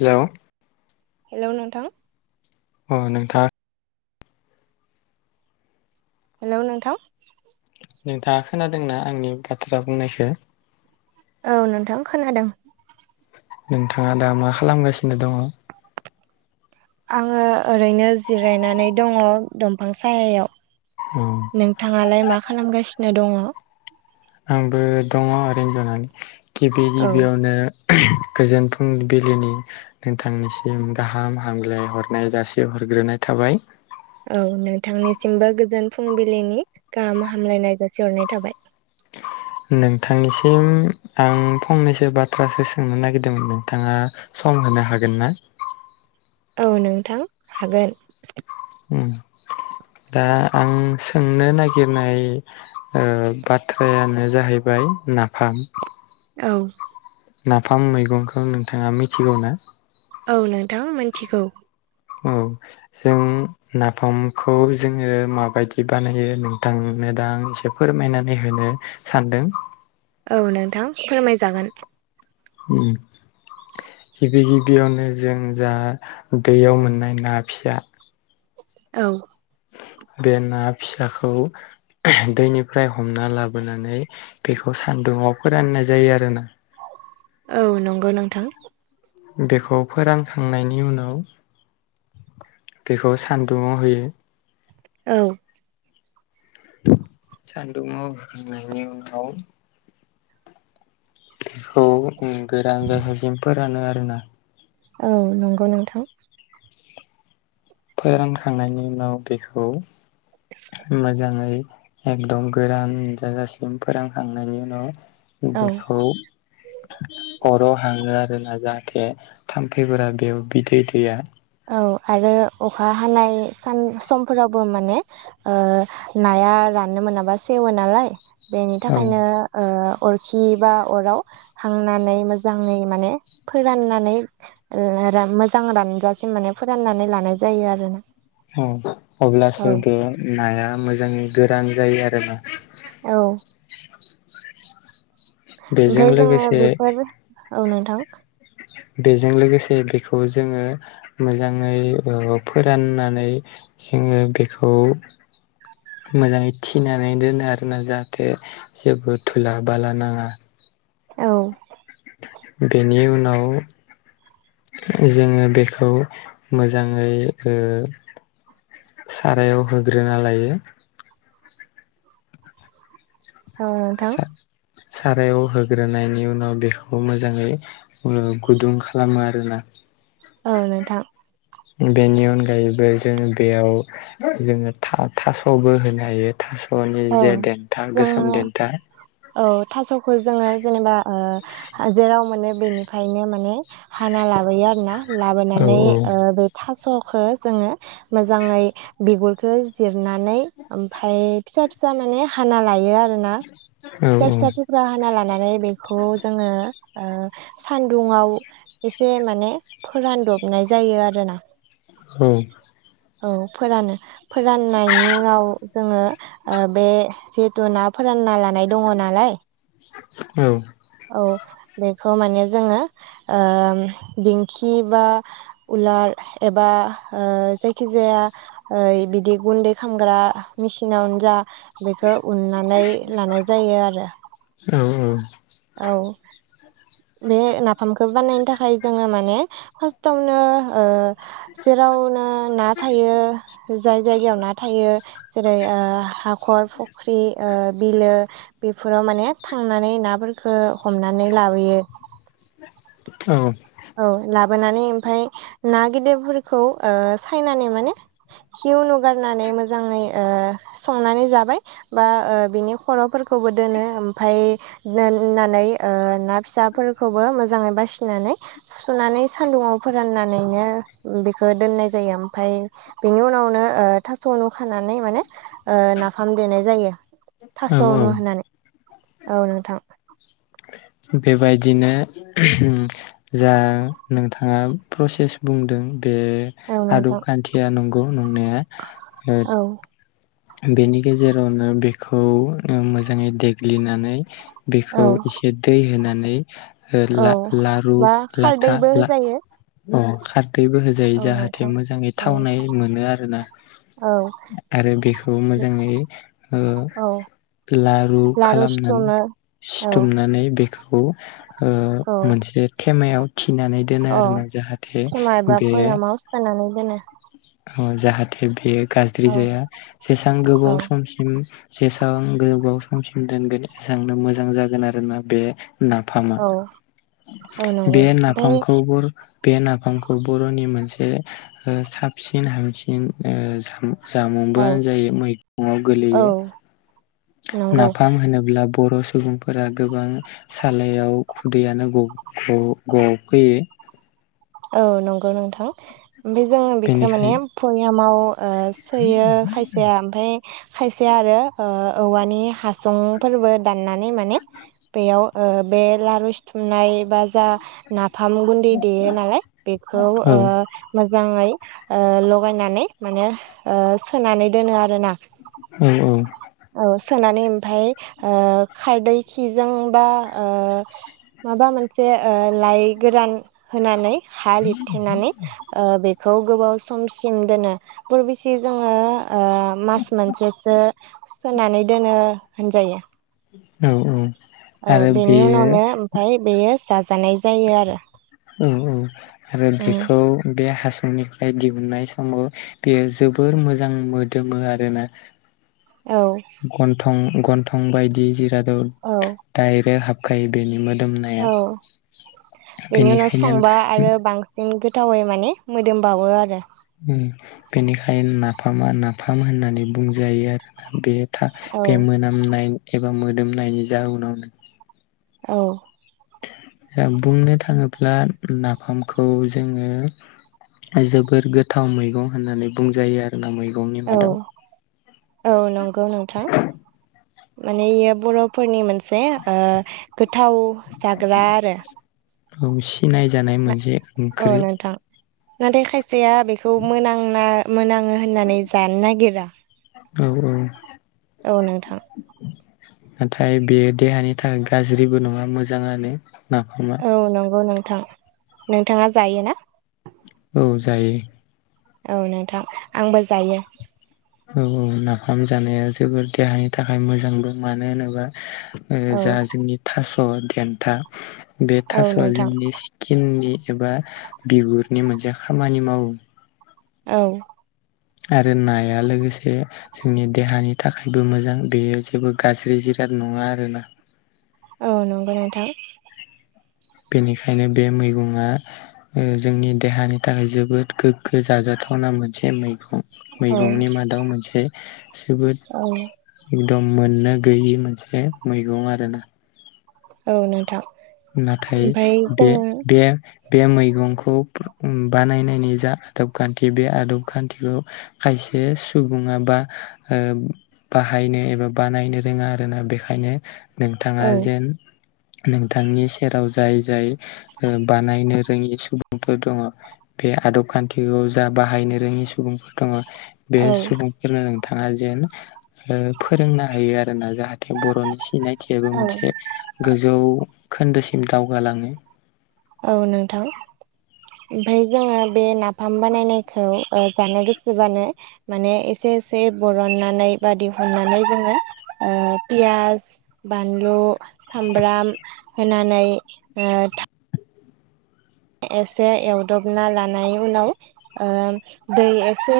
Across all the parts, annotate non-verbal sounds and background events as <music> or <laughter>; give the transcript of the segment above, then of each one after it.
Hello hello नोंथां अ नोंथाङा हेलौ नोंथां नोंथाङा खोनादोंना आंनि बाथ्रा बुंनायखौ? औ नोंथां खोनादों। नोंथाङा दा मा खालामगासिनो दङ? आङो ओरैनो जिरायनानै दङ दंफां सायायाव। नोंथाङालाय मा खालामगासिनो दङ? आंबो दङ ओरैनो जनानै। गिबि औ गिबियावनो गोजोन फुंबिलिनि नोंथांनिसिम गाहाम हामग्लाय हरनाय जासि हरग्रोनाय थाबाय। औ नोंथांनिसिमबो गोजोन फुंबिलिनि गाहाम हामलायनायखौ सहरनाय थाबाय। नोंथांनिसिम आं फंनैसो बाथ्रासो सोंनो नागिरदोंमोन नोंथाङा सम होनो हागोन ना? औ नोंथां हागोन। दा आं सोंनो नागिरनाय बाथ्रायानो जाहैबाय नाफाम। औ नाफाम मैगंखौ नोंथाङा मिथिगौ ना? औ नोंथां मिथिगौ। औ जों नाफामखौ जोङो माबायदि बानायो नोंथां नों दा आंनो एसे फोरमायनानै होनो सानदों। औ नोंथां फोरमायजागोन। ओम। गिबि गिबियावनो जों जा दैयाव मोननाय ना फिसा औ बे ना फिसाखौ दैनिफ्राय हमना लाबोनानै बेखौ सान्दुंआव फोराननाय जायो आरोना। औ नंगौ नोंथां। बेखौ फोरानखांनायनि उनाव बेखौ सान्दुङआव होयो। औ सान्दुुंङआव होननायनि उनाव बेखौ गोरान जाखासिम फोरानो आरोना। औ नंगौ नोंथां। फोरानखांनायनि उनाव बेखौ मोजाङै एकदम गोरान जाजासिम फोरानखांनायनि उनाव औ बेखौ अराव हाङो आरोना जाहाथे थाम्फैफोरा बेआव बिदै दैया। औ आरो अखा हानाय सान समफोरावबो माने नाया राननो मोनाबा सेवो नालाय बेनि औ थाखायनो ओ अरखि बा अराव हांनानै मोजाङै माने फोराननानै मोजां रानजासिम माने फोराननानै लानाय जायो आरोना। औ औ अब्लासो बे नाया मोजाङै गोरान जायो आरोना। औ बेजों ओमफाय जोङो लोगोसे बेफोर औ नोंथां। बेजों लोगोसे बेखौ जोङो मोजाङै ओ फोराननानै जोङो बेखौ मोजाङै थिनानै दोनो आरोना जाहाथे जेबो थुला बाला नाङा। औ। बेनि उनाव जोङो बेखौ मोजाङै ओ सारायाव होग्रोना लायो औ नोंथां सा सारायाव होग्रोनायनि उनाव बेखौ मोजाङै उलु गुदुं खालामो आरोना। औ नोंथां। बेनि अनगायैबो जोङो बेयाव जोङो था थास'बो होनो हायो। थास'नि औ जे देन्था गोसोम जोङो देन्था औ थास'खौ जोङो जेनेबा ओ हा जेराव मोनो बेनिफ्रायनो माने हाना लाबोयो आरो ना, औ लाबोनानै ओ बे थास'खौ जोङो मोजाङै बिगुरखौ जिरनानै ओमफाय फिसा फिसा माने हाना लायो आरोना, औ फिसा फिसाथ' फुरा हाना लानानै बेखौ जोङो सानदुङाव एसे माने फोरान दबनाय जायो आरोना। औ। औ फोरानो फोराननायनि उनाव जोङो ओ बे जिहेथु ना फोरानना लानाय दङ नालाय। औ। औ बेखौ माने जोङो ओ दिंखि बा उलार एबा ओ जायखिजाया ओ बिदि गुन्दै खालामग्रा मेचिनावनो जा बेखौ उन्नानै लानाय जायो आरो। औ औ। औ। बे नाफामखौ बानायनो थाखाय जोङो माने फार्स्टावनो ओ जेरावनो ना थायो जाय जायगायाव ना थायो जेरै ओ हाखर फुख्रि ओ बिलो बेफोराव माने थांनानै नाफोरफोरखौ हमनानै लाबोयो। औ। औ लाबोनानै ओमफाय ना गिदिरफोरखौ ओ सायनानि माने खि उनुगारनानै मोजाङै ओ संनानै जाबाय। बा ओ बिनि खर'फोरखौबो दोनो ओमफाय दोननानै ओ ना फिसाफोरखौबो मोजाङै बासिनानै सुुनानै सान्दुङाव फोराननानैनो बेखौ दोननाय जायो, ओमफाय बेनि उनावनो ओ थास'ल' खानानै माने नाफाम देनाय जायो। औ औ थास'नु होननानै औ नोंथां। बेबायदिनो उहूम जा नोंथाङा प्रसेस बुंदों बे औ आदब नोंथां खान्थिया नंगौ नंनाया ओ औ बेनि गेजेरावनो बेखौ ओ मोजाङै देग्लिनानै औ बेखौ एसे दै होनानै ओ औ ला लारु बा लाथा खारदैबो ला होजायो अ हाथबो हो औ जाहाथे नोंथां मोजाङै औ थावनाय मोनो आरोना, औ आरो बेखौ थ मोजाङै ओ औ लारु लारु खालामनानै सिथुमो औ सिथुमनानै बेखौ औ मोनसे ेमायाव थिनानै दोनो औ आरो ना जाहाथे थेमा एबा बे <unintelligible> दोनो जाहाथे बेयो गाज्रि औ जाया जेसबां औ गोबाव सम जेसेबां गोबाव समसिम दोनगोन एसबांनो मोजां जागोन आरो ना बे नाफामा, औ औ बे नंगौ ओमफ्राय नाफामखौबो बे नाफामखौ बर'नि मोनसे साबसिन हामसिनाम‌ औ जामुंबोानो जायो मैगङाव औ गोलैयो नंगौ नाफाम होनोब्ला बर' सुबुंफोर फोरा गोबां सालायाव खुदैयानो ग ग गफैयो औ नंगौ नोंथां ओमफ्राय जोङो बेखौ माने बेनिखाय पययामाव ओ सोयो खायसेया ओमफाय खायसे आरो ओ औवानि हासंफोरबो दाननानै माने बेयाव ओ बे लारु सिथुमनाय बा जा नाफाम गुन्दै देयो नालाय बेखौ औ ओ मोजाङै ओ लगायनानै माने ओ सोनानै दोनो आरोना औ औ औ सोनानै ओमफाय ओ खारदै खिजों बा ओ माबा मोनसे ओ लाइ गोरान होनानै हा लिरथेनानै ओ बेखौ गोबाव समसिम दोनो परबिसि जोङो ओ मास मोनसेसो सोनानै दोनो होनजायो औ औ औ आरो बेनि बेयो उनावनो ओमफाय बेयो जाजानाय जायो आरो औ आरो उम बेखौ बे हास'नि <unintelligible> दिहुननाय समाव बेयो जोबोर मोजां मोदोमो आरोना औ गन्थं बायदि जिराद औ दाइरेक हा खाय बेनि मोदोमनाया औ बेनि उनाव बेनिखायनो संबा आरो बांसिन गोथावै माने मोदोम बावो आरो बेनिखायनो नाफामा नाफाम होननानै बुंजायो आरोोना बे था औ बे मोनामनाय एबा मोदोमनायनि जाउनावनो औ द बुंनो थाङोब्ला नाफामखौ जोङो जोबोर गोथाव मैगं होननानै बुंजायो आरोना मैगंनि औ मादाव औ नंगौ नोंथां माने इयो बर'फोरनि मोनसे ओ गोथाव जाग्रा आरो औ सिनाय जानाय मोनसे औ ओंख्रि नोंथां नाथाय खायसेया बेखौ मोनांना मोन आङो होननानै जानो नागिरा औ औ औ नोंथां नाथाय बेयो देहानि थाखाय गाज्रिबो नङा मोजाङानो नाफामा औ नंगौ नोंथां नोंथाङा जायो ना? औ जायो। औ नोंथां आंबो जायो औ औ नाफाम जानाया जोबोर देहानि थाखाय मोजां दं मानो होनोबा ओ औ जा जोंनि थास' देन्था बे औ थास'आ नोंथां जोंनि सि किन्नि एबा बिगुरनि मोनसे खामानि मावो। औ आरो नाया लोगोसे जोंनि देहानि थाखायबो मोजां बेयो जेबो गाज्रि जिराद नङा आरोना औ नंगौ नोंथां बेनिखायनो बे मैगंआ जोंनि देहानि थाखाय जोबोद गोग्गो जाजाथावना मोनसे मैगं औ मैगंनि मादाव मोनसे जोबोद औ एकदम मोननो गैयि मोनसे मैगं आरो ना औ नोंथां नाथाय ओमफ्राय बे जोङो बे बे मैगंखौ बानायनायनि जा आदब खान्थि बे आदब खान्थिखौ खायसे सुबुङा बा ओ बाहायनो एबा बानायनो रोङा आरोना बेखायनो नोंथाङा औ जेन बिथांनि सेराव जाय जाय ओ बानायनो रोङि सुबुंफोर दङ बे आदब खान्थिखौ जा बाहायनो रोङि सुबुंफोर दङ बे औ सुबुं फोरनो नोंथाङा जेन ओ फोरोंना होयो आरो ना जाहाथे बर'नि सिनाय खान्थियाबो औ मोनसे गोजौ खोन्दोसिम दावगालाङो औ नोंथां। ओमफाय जोङो बे नाफाम बानायनायखौ जानो गोसोबानो माने एसे एसे बरननानै बा दिहुननानै जोङो पियाज बानलु सामब्राम होनानै ओ एसे एवदबना लानाय उनाव ओ दै एसे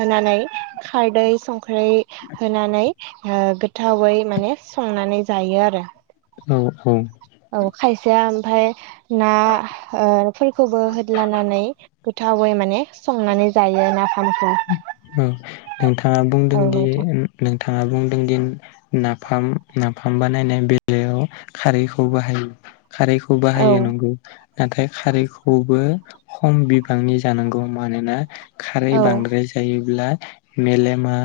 होनानै खारदै संख्रै होनानै ओ गोथावै माने संनानै जायो आरो। औ औ औ खायसेया ओमफाय ना ओ फोरखौबो होदलानानै गोथावै माने संनानै जायो नाफामखौ औ नोंथाङा बुंदों औ दि नोंथां नोंथाङा बुंदोंदि नाफाम नाफाम बानायनाय बेलायाव खारैखौ बाहायो। खारैखौ औ बाहायो नोंगौ। नाथाय खारैखौबो खम बिबांनि जानांगौ मानोना खारै औ बांद्राय जायोब्ला मेलेमा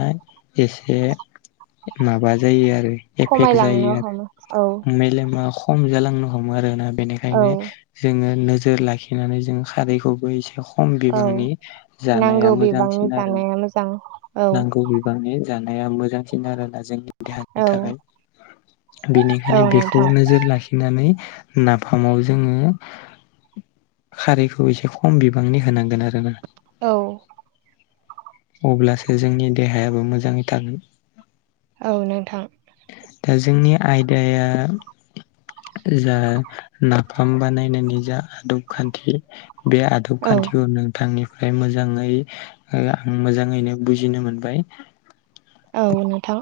एसे माबा जायो आरो एफेक्ट खमायलांनो जायो हमो औ आरो मेलेमा ख कम जालांनो हमो आरोना औ बेनिखायनो जोङो नोजोर लाखिनानै जोङो खारैखौबो एसे खम औ बिबांनि जानाया नांगौ मोजांसि बिबांनि आरो जानाया मोजां औ नांगौ बिबांनि जानाया मोजांसिन आरोोयना जोंनि देहानि औ थाखाय औ बेनिखायनो बेखौ नोंथां नोजोर लाखि निनै नाफामाव जोङो खारैखौ एसे खम बिबांनि होनांगोन आरोना। औ अब्लासो जोंनि देहायाबो मोजाङै थागोन। औ नोंथां। दा जोंनि आयदाया जा नाफाम बानायनायनि जा आदब खान्थि बे आ दब औ खान्थिखौ नोंथांनिफ्राय मोजाङै आं मोजाङैनो बुजिनो मोनबाय। औ नोंथां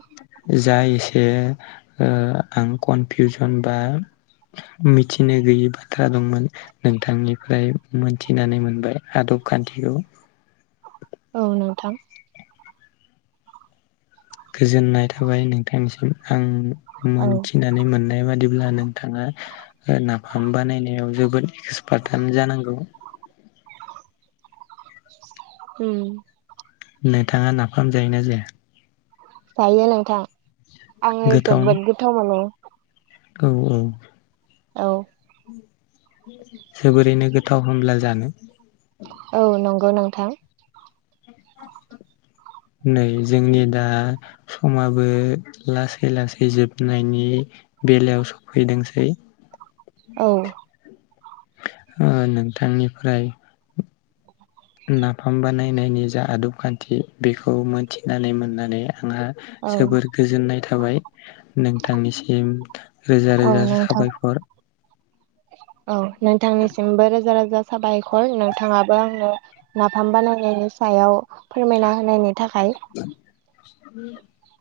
जा एसे ओ आं कनफिउजन बा मिथिनो गैयि बाथ्रा दंमोन। नोंथांनिफ्राय मोनथिनानै मोनबाय आदब खान्थिखौ औ नोंथां। गोजोननाय थाबाय नोंथांनिसिम आं औ मोनथि नानै मोननाय बादिब्ला नोंथाङा नाफाम बानायनायाव जोबोद एक्सपार्टआनो जानांगौ। उम नोंथाङा नाफाम जायोना जाया? जायो नोंथां आङो गोथाव जोबोद गोथाव मोनो। औ औ औ जोबोरैनो गोथाव होमब्ला जानो। औ नंगौ नोंथां। नै जोंनि दा समाबो लासै लासै जोबनायनि बेलायाव सफैदोंसै औ। ओ नोंथांनिफ्राय नाफाम बानायनायनि जा आदब खान्थि बेखौ मोनथिनानै मोननानै आंहा औ जोबोर गोजोननाय थाबाय नोंथांनिसिम रोजा औ रोजा नोंथां साबायखर। औ नोंथांनिसिमबो रोजा रोजा साबायखर नोंथाङाबो आंनो नाफाम बानायनायनि सायाव फोरमायना होनायनि थाखाय। <unintelligible>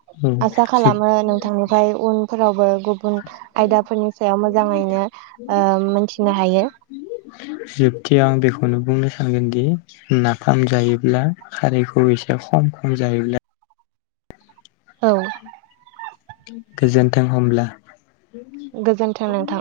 आसा जोबथियाव खालामो नोंथांनिफ्राय उनफोरावबो गुबुन आयदाफोरनि सायाव मोजाङैनो ओ मोनथिनो हायो। जोबथि आं बेखौनो बुंनो सानगोन दि नाफाम जायोब्ला खारैखौ एसे खम खम जायोब्ला औ। गोजोन्थों हमब्ला। गोजोन्थों नोंथां।